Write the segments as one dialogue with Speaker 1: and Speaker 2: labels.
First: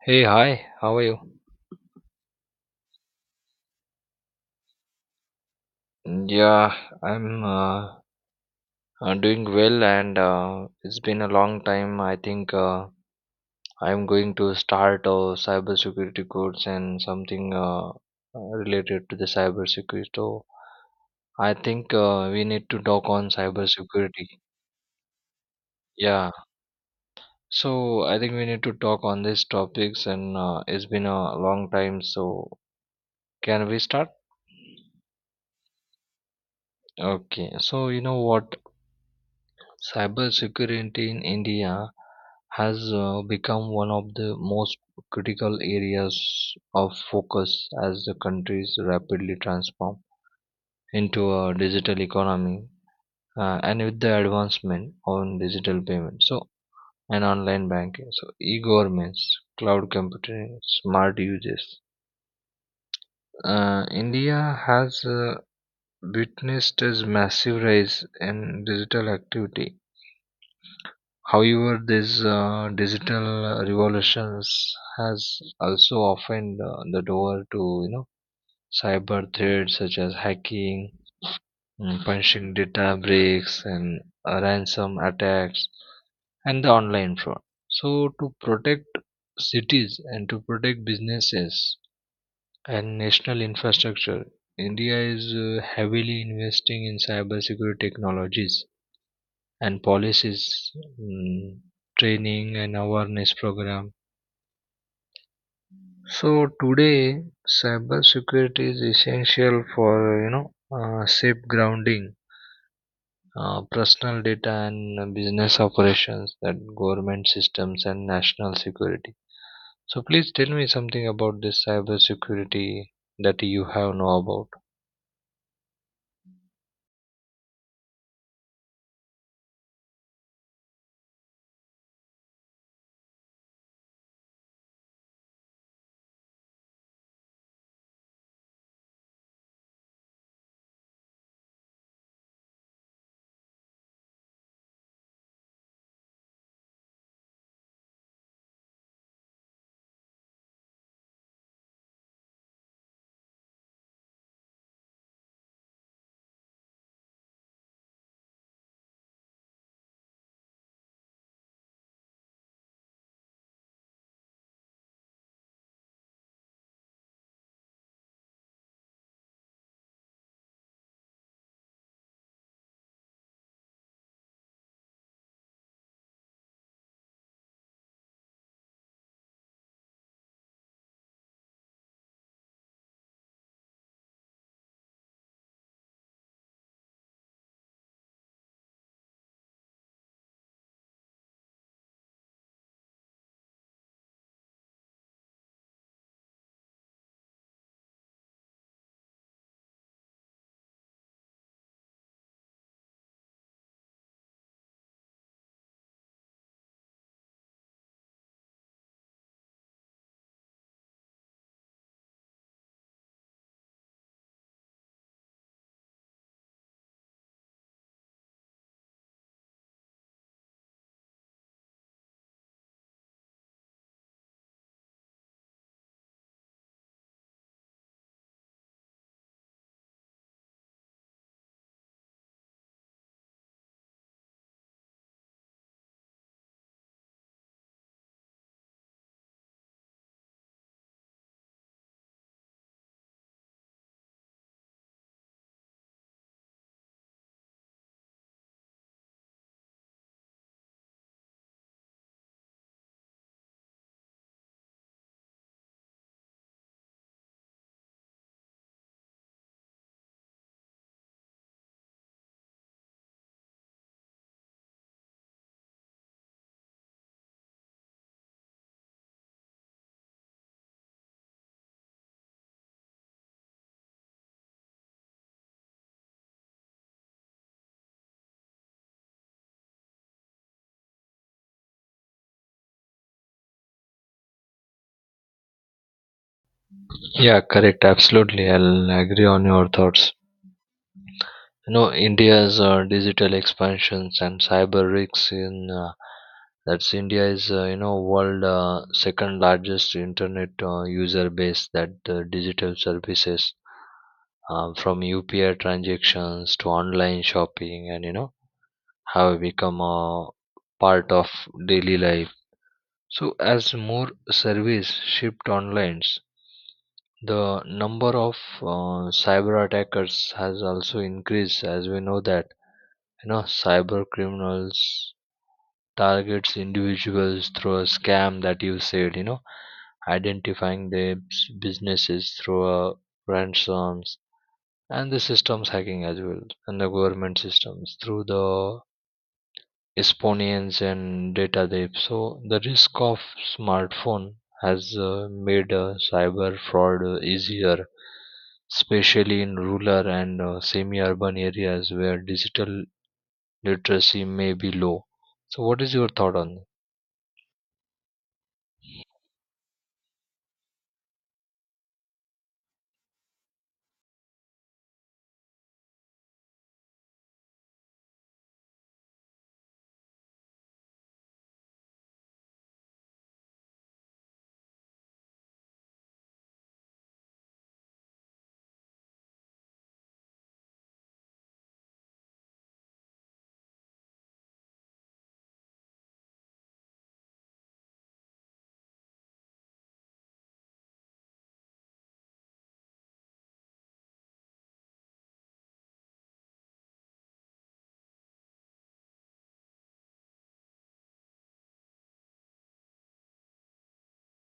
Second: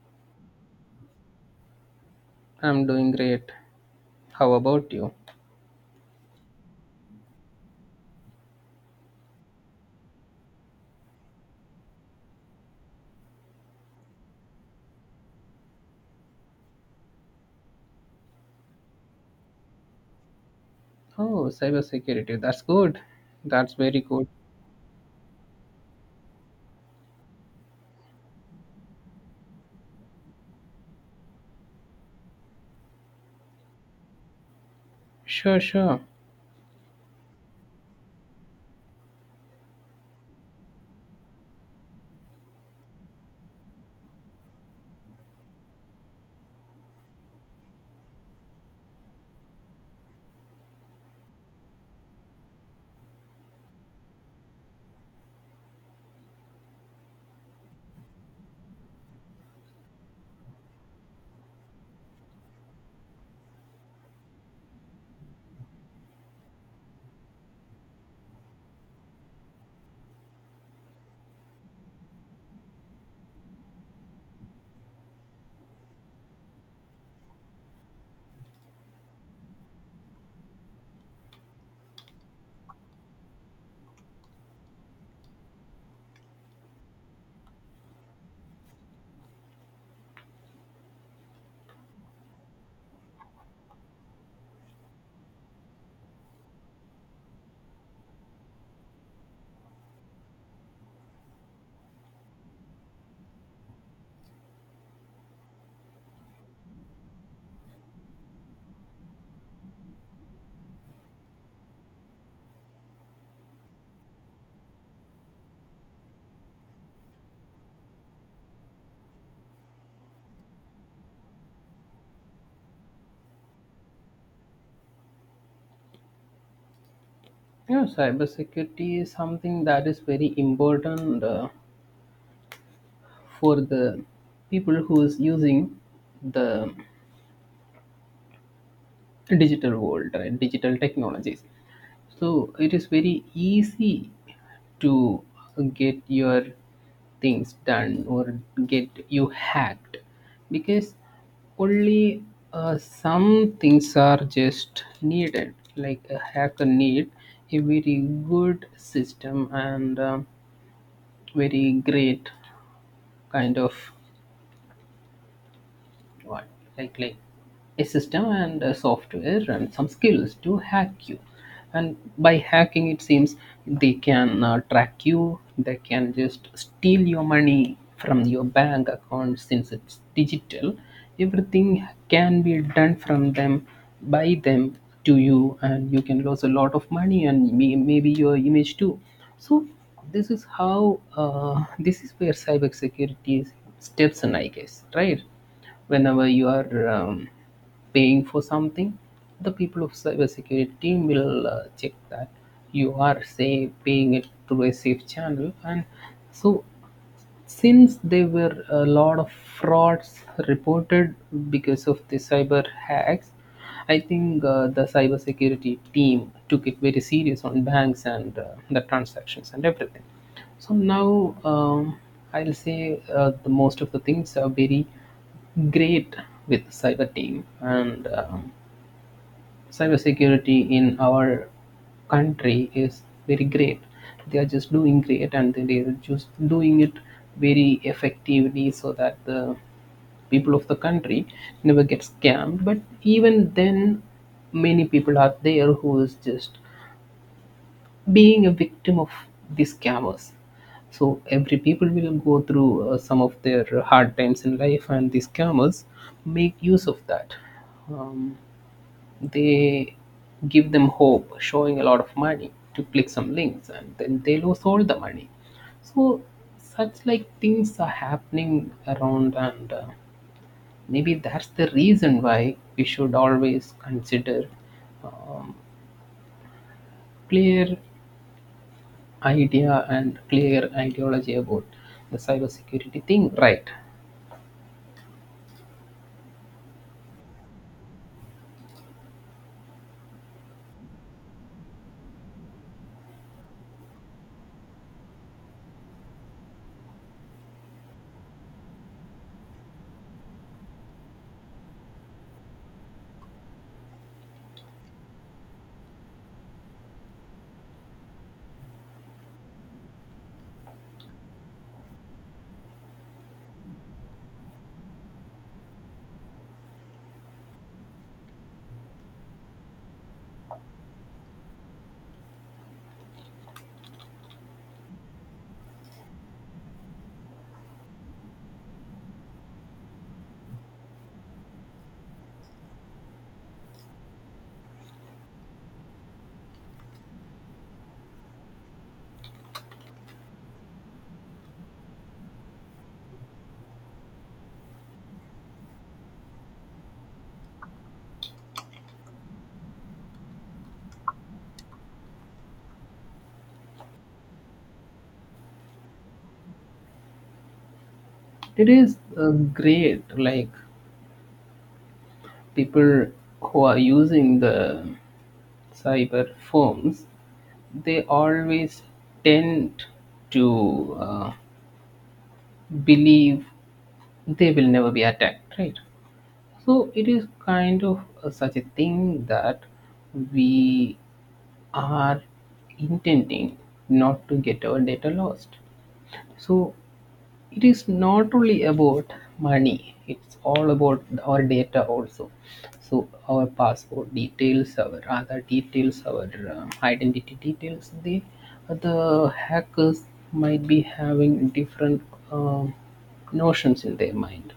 Speaker 1: Hey, hi, how are you?
Speaker 2: I'm doing great. How about you?
Speaker 1: Yeah, I'm doing well, and it's been a long time. I think I'm going to start a cybersecurity course and something related to the cybersecurity. So
Speaker 2: Oh,
Speaker 1: I think
Speaker 2: cybersecurity.
Speaker 1: we
Speaker 2: That's
Speaker 1: need to
Speaker 2: good.
Speaker 1: talk on
Speaker 2: That's very good.
Speaker 1: cybersecurity. Yeah, so I think we need to talk on these topics, and it's been a long time. So can we start?
Speaker 2: Sure, sure.
Speaker 1: Okay, so you know what? Cybersecurity in India has become one of the most critical areas of focus as the country is rapidly transforms into a digital economy, and with the advancement on digital payments, so, and online banking, so e-governments, cloud computing, smart uses. India has witnessed a massive rise in digital activity. However, this digital revolutions has also opened the door to you know cyber threats such as hacking, punching, data breaks, and ransom attacks, and the online fraud. So, to protect cities and to protect businesses and national infrastructure, India is heavily investing in cybersecurity technologies and policies, mm, training and awareness program. So today, cybersecurity is essential for you know safe grounding, personal data and business operations, that government systems and national security. So please tell me something about this cybersecurity that you have know about.
Speaker 2: Yeah, cybersecurity is something that is very important for the people who is using the digital world, right? Digital technologies. So it is very easy to get your things done or get you hacked because only some things are just needed, like a hacker need a very good system and very great kind of what, like a system and a software and some skills to hack you, and by hacking it seems they can track you, they can just steal your money from your bank account since it's digital. Everything can be done from them, by them, to you, and you can lose a lot of money and maybe your image too. So this is how, this is where cybersecurity steps in, I guess, right? Whenever you are paying for something, the people of cybersecurity team will check that you are, say, paying it through a safe channel, and so since there were a lot of frauds reported because of the cyber hacks, I think the cybersecurity team took it very serious on banks and the transactions and everything. So now, I'll say the most of the things are very great with cyber team, and cybersecurity in our country is very great. They are just doing great, and they are just doing it very effectively so that the people of the country never get scammed. But even then, many people are there who is just being a victim of these scammers. So every people will go through some of their hard times in life, and these scammers make use of that. Um, they give them hope, showing a lot of money to click some links, and then they lose all the money. So such like things are happening around, and maybe that's the reason why we should always consider, um, clear idea and clear ideology about the cybersecurity thing, right?
Speaker 1: Yeah, correct. Absolutely, I'll agree on your thoughts. You know, india's digital expansions and cyber risks in that's india is you know, world second largest internet user base, that digital services, from upi transactions to online shopping, and you know, have become a part of daily life. So as more service shipped online, the number of cyber attackers has also increased. As we know that, you know, cyber criminals targets individuals through a scam, that you said, you know, identifying their businesses through ransoms and the systems hacking as well, and the government systems through the espionage and data theft. So the risk of smartphone has made cyber fraud easier, especially in rural and semi urban areas where digital literacy may be low. So, what is your thought on that?
Speaker 2: It is great, like people who are using the cyber phones, they always tend to believe they will never be attacked, right? So it is kind of such a thing that we are intending not to get our data lost. So it is not only about money, it's all about our data also. So our passport details, our other details, our identity details, the hackers might be having different um notions in their mind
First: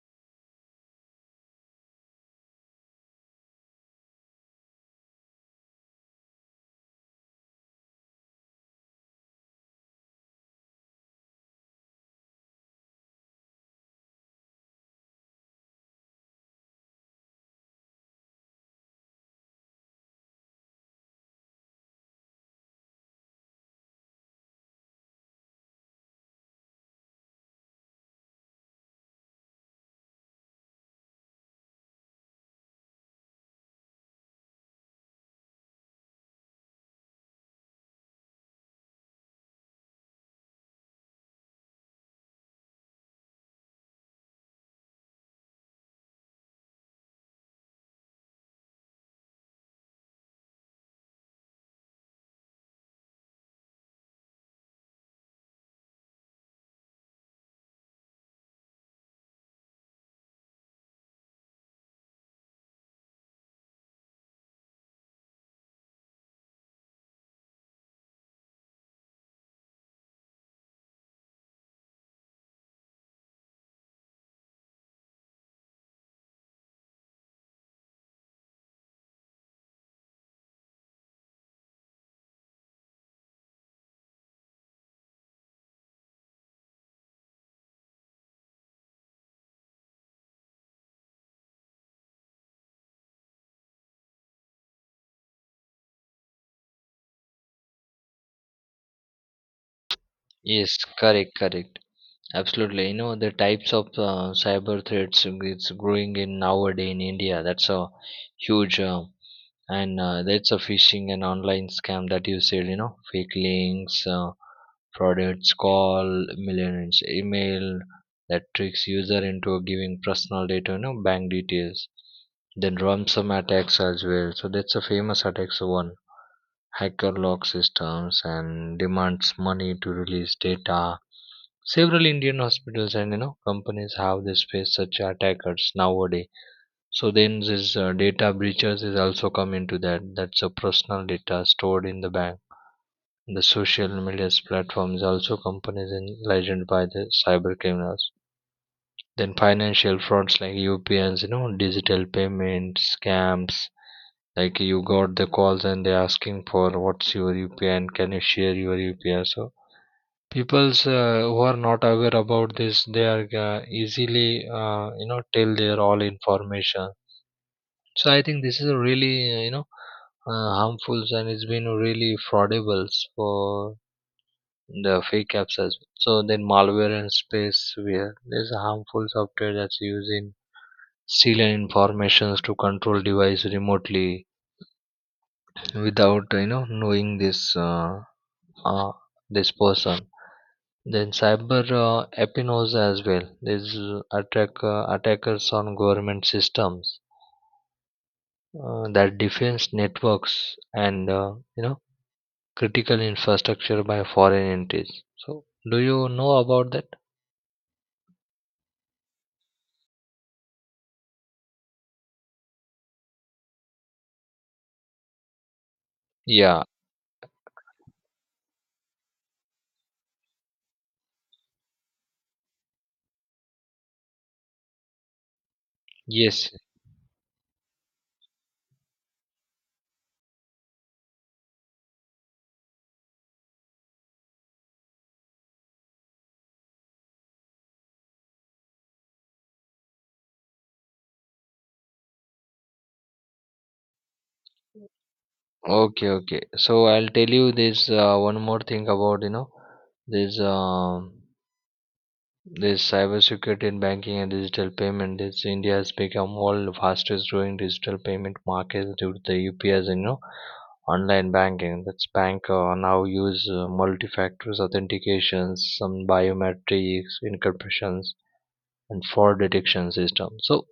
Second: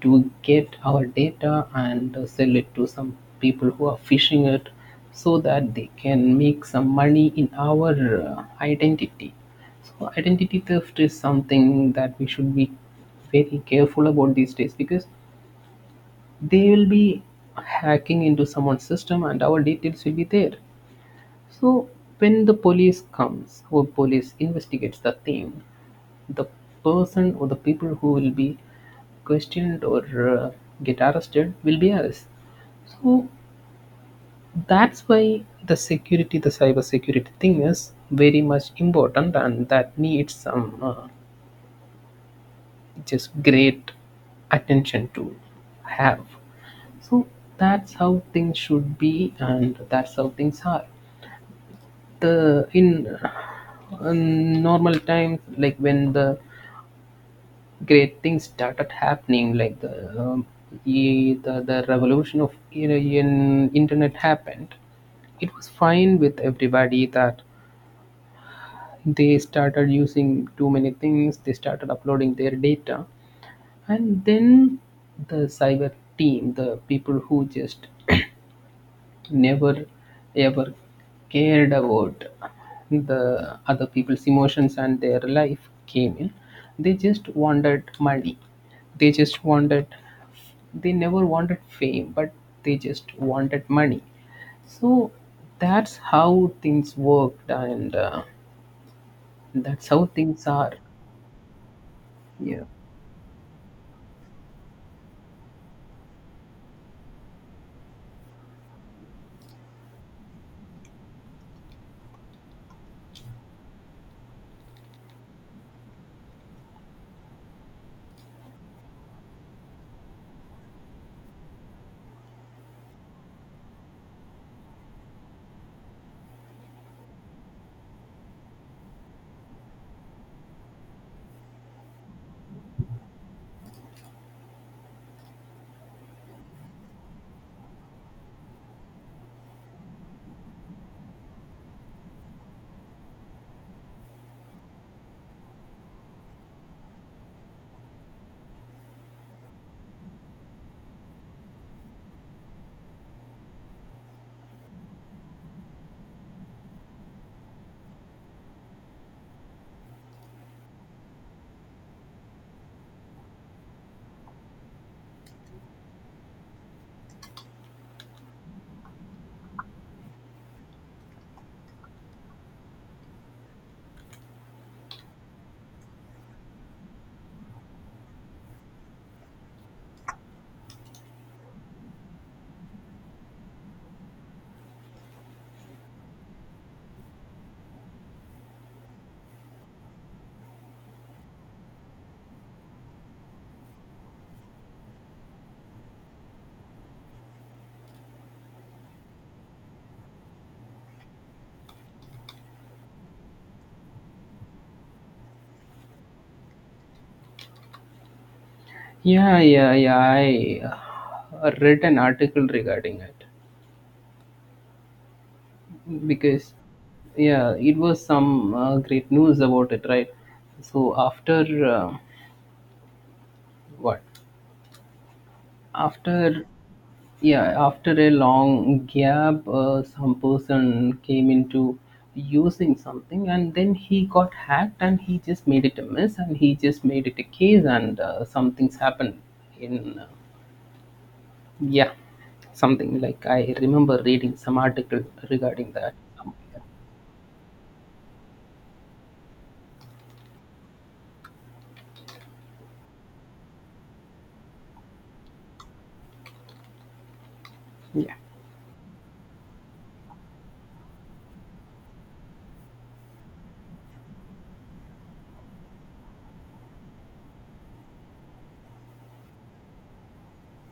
Speaker 2: to get our data and sell it to some people who are fishing it, so that they can make some money in our identity. So identity theft is something that we should be very careful about these days, because they will be hacking into someone's system and our details will be there. So when the police comes or police investigates the thing, the person or the people who will be questioned or uh, get arrested will be us. So that's why the security, the cyber security thing is very much important, and that needs some just great attention to have. So that's how things should be and that's how things are. The in normal times, like when the great things started happening, like the um, the revolution of, in internet happened, it was fine with everybody that they started using too many things, they started uploading their data, and then the cyber team, the people who just never ever cared about the other people's emotions and their life came in. They just wanted money, they just wanted, they never wanted fame, but they just wanted money. So that's how things worked, and that's how things are.
Speaker 1: Yes, correct, correct.
Speaker 2: Yeah,
Speaker 1: Absolutely. You know, the types of cyber threats it's growing in nowadays in India. That's a huge and that's a phishing and online scam, that you said, you know, fake links, fraudulent call, millionaires email, that tricks user into giving personal data, you know, bank details. Then ransom attacks as well. So that's a famous attacks, one hacker lock systems and demands money to release data. Several Indian hospitals and you know companies have this face such attackers nowadays. So then this data breaches is also come into that. That's a personal data stored in the bank. The social media platforms also companies in legend by the cyber criminals. Then financial frauds like UPNs, you know, digital payments, scams, like you got the calls and they're asking for what's your UPI and can you share your UPI. So people's, who are not aware about this, they are easily, you know, tell their all information. So I think this is a really you know, harmful and it's been really fraudable for the fake apps as well. So then malware and space, where there's a harmful software that's using stealing informations to control device remotely without you know knowing this uh, this person. Then cyber espionage as well. These attackers on government systems, that defense networks and, you know, critical infrastructure by foreign entities. So, do you know about that?
Speaker 2: yeah, yeah, yeah, I read an article regarding it, because
Speaker 1: Yeah.
Speaker 2: yeah, it was some great news about it, right? So after, uh, what, after,
Speaker 1: Yes.
Speaker 2: yeah, after a long gap, some person came into using something and then he got hacked and he just made it a mess and he just made it a case, and some things happened in, yeah, something like, I remember reading some article regarding that.
Speaker 1: Okay. Okay. So I'll tell you this one more thing about, you know, this. Um, this cybersecurity in banking and digital payment. This India has become world fastest growing digital
Speaker 2: Yeah,
Speaker 1: payment market due to the UPIs and you know online banking. That's bank now use multi-factor authentications, some biometrics, encryptions, and fraud detection system. So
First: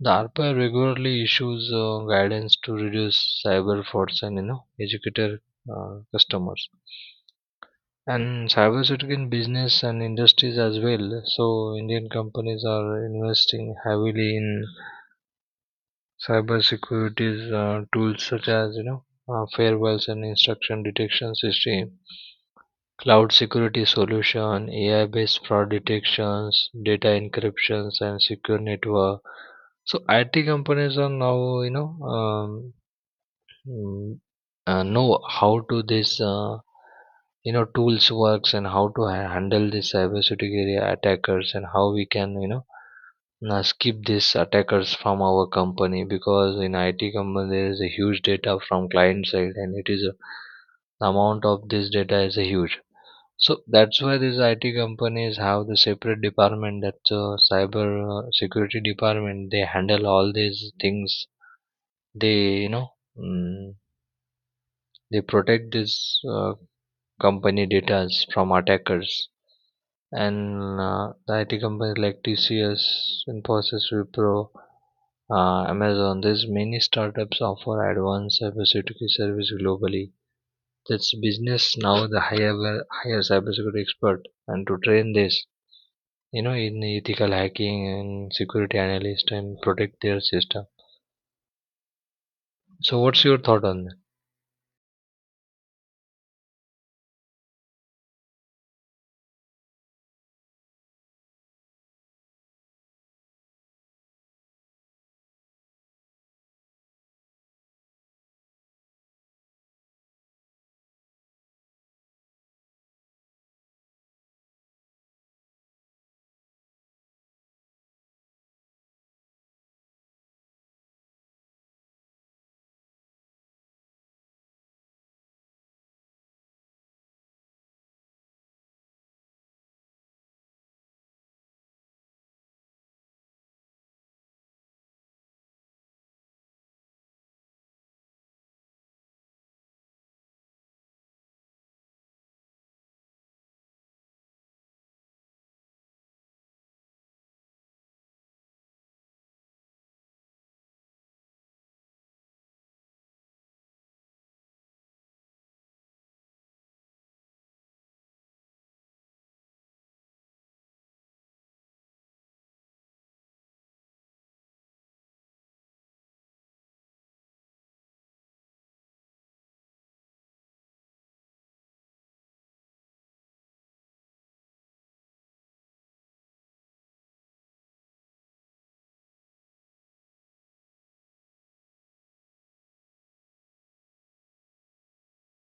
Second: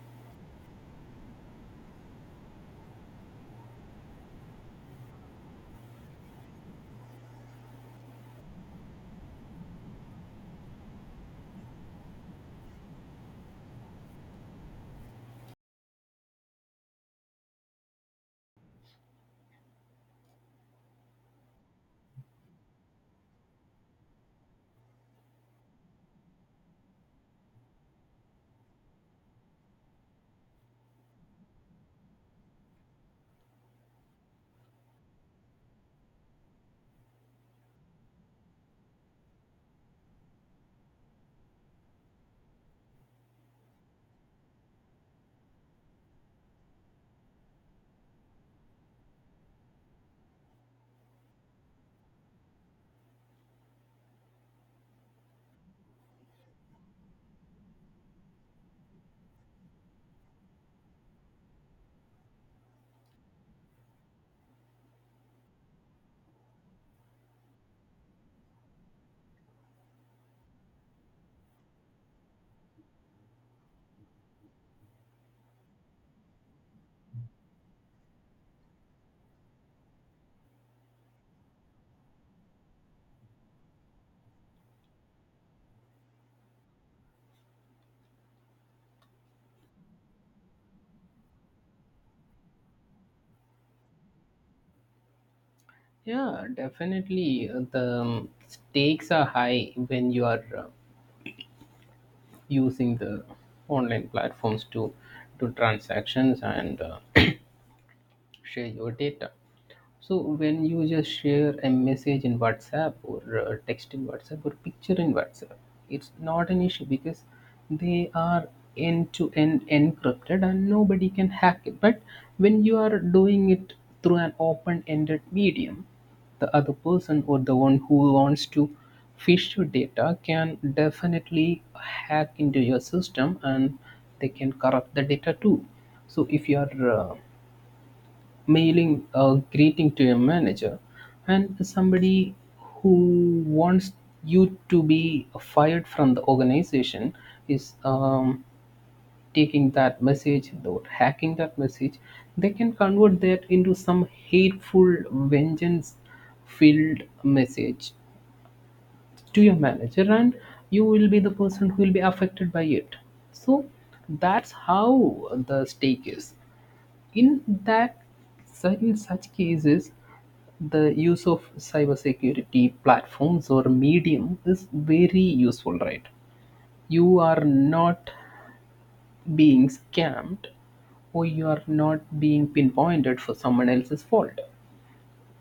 Speaker 1: the RBI regularly issues guidance to reduce cyber frauds and you know educator customers. And cybersecurity in business and industries as well. So Indian companies are investing heavily in cybersecurity tools such as, you know, firewalls and instruction detection system, cloud security solution, AI-based fraud detections, data encryptions, and secure network. So IT companies are now, you know, Mm, know how to this you know tools works and how to handle this cybersecurity attackers and how we can, you know, skip these attackers from our company, because in IT company there is a huge data from client side, and it is a, the amount of this data is a huge. So that's why these IT companies have the separate department, that cyber security department. They handle all these things. They you know. mm they protect this company data from attackers. And the IT companies like TCS, Infosys, Wipro, Amazon. There's many startups offer advanced cybersecurity service globally. That's business now the higher, higher cybersecurity expert, and to train this, you know, in ethical hacking and security analyst and protect their system. So, what's your thought on that?
Speaker 2: yeah, definitely the stakes are high when you are using the online platforms to do transactions and share your data. So when you just share a message in WhatsApp or text in WhatsApp or picture in WhatsApp, it's not an issue because they are end to end encrypted and nobody can hack it. But when you are doing it through an open ended medium, the other person or the one who wants to fish your data can definitely hack into your system, and they can corrupt the data too. So if you are mailing a greeting to your manager and somebody who wants you to be fired from the organization is taking that message or hacking that message, they can convert that into some hateful vengeance filled message to your manager, and you will be the person who will be affected by it. So that's how the stake is in that. In such cases, the use of cybersecurity platforms or medium is very useful, right? You are not being scammed or you are not being pinpointed for someone else's fault.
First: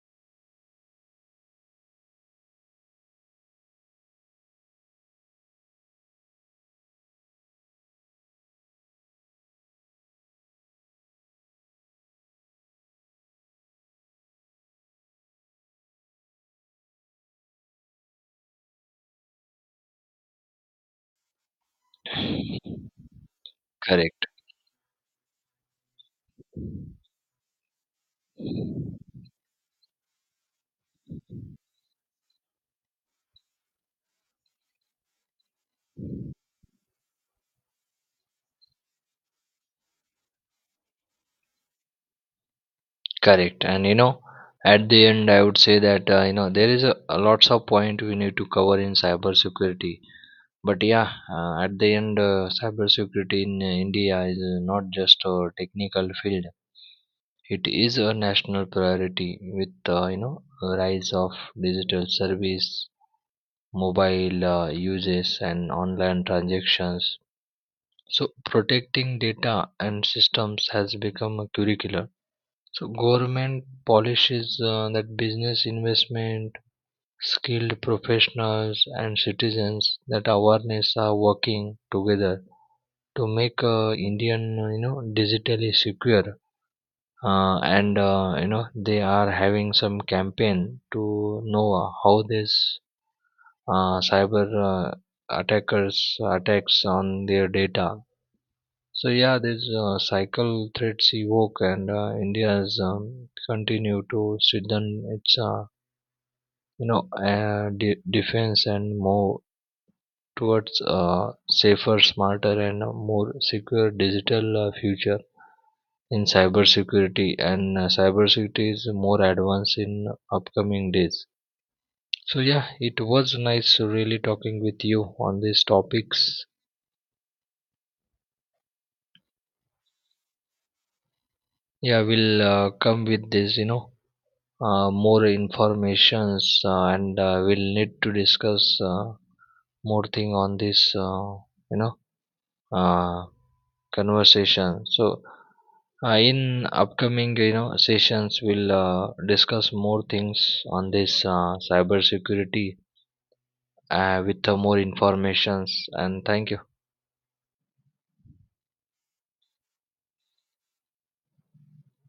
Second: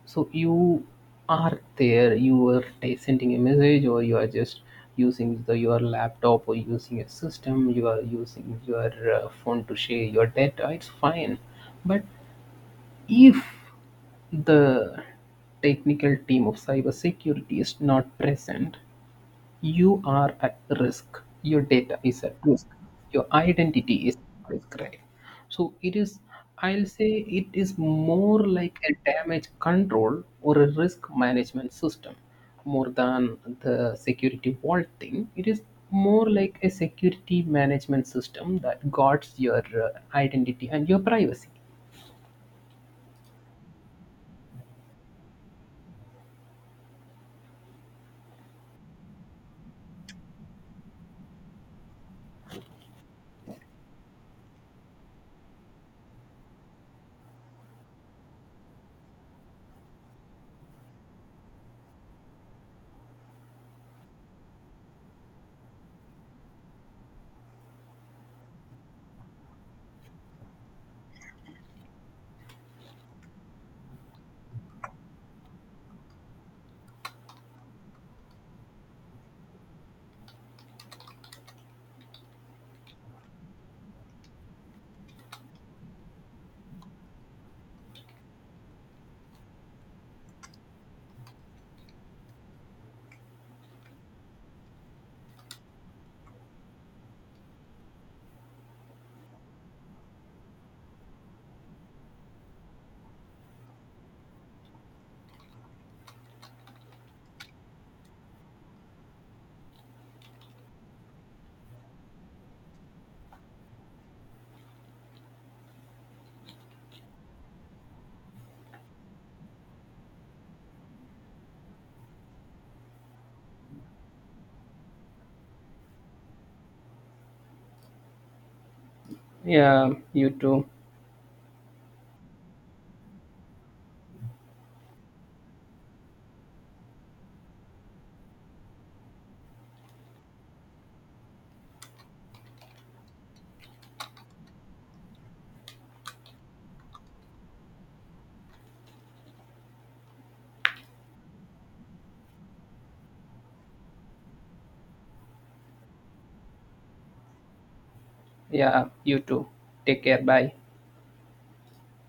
Speaker 2: So you are there, you are sending a message or you are just using the, your laptop or using a system, you are using your phone to share your data, it's fine. But if the technical team of cybersecurity is not present, you are at risk. Your data is at risk. Your identity is
Speaker 1: Correct.
Speaker 2: at risk, right? So it is, I'll say it is more like a damage control or a risk management system more than the security vault thing. It is more like a security management system that guards your identity and your privacy.
Speaker 1: Correct. And you know, at the end, I would say that, you know, there is a lots of point we need to cover in cybersecurity. But yeah, at the end, cybersecurity in India is not just a technical field. It is a national priority with, you know, rise of digital service, mobile uses, and online transactions. So protecting data and systems has become a curriculum. So government polishes, that business investment, skilled professionals and citizens that awareness are working together to make Indian you know digitally secure. And you know, they are having some campaign to know how this cyber attackers attacks on their data. So yeah, this cycle threats evoke, and India's, continue to strengthen its you know, defense and move towards a safer, smarter, and a more secure digital future in cybersecurity. And cybersecurity is more advanced in upcoming days. So yeah, it was nice really talking with you on these topics.
Speaker 2: Yeah, you too.
Speaker 1: Yeah, we'll come with this, you know, more informations, and we'll need to discuss more thing on this, you know, uh, conversation. So in upcoming, you know, sessions, we'll discuss more things on this cyber security with more informations, and thank you.
Speaker 2: Yeah, you too. Take care. Bye.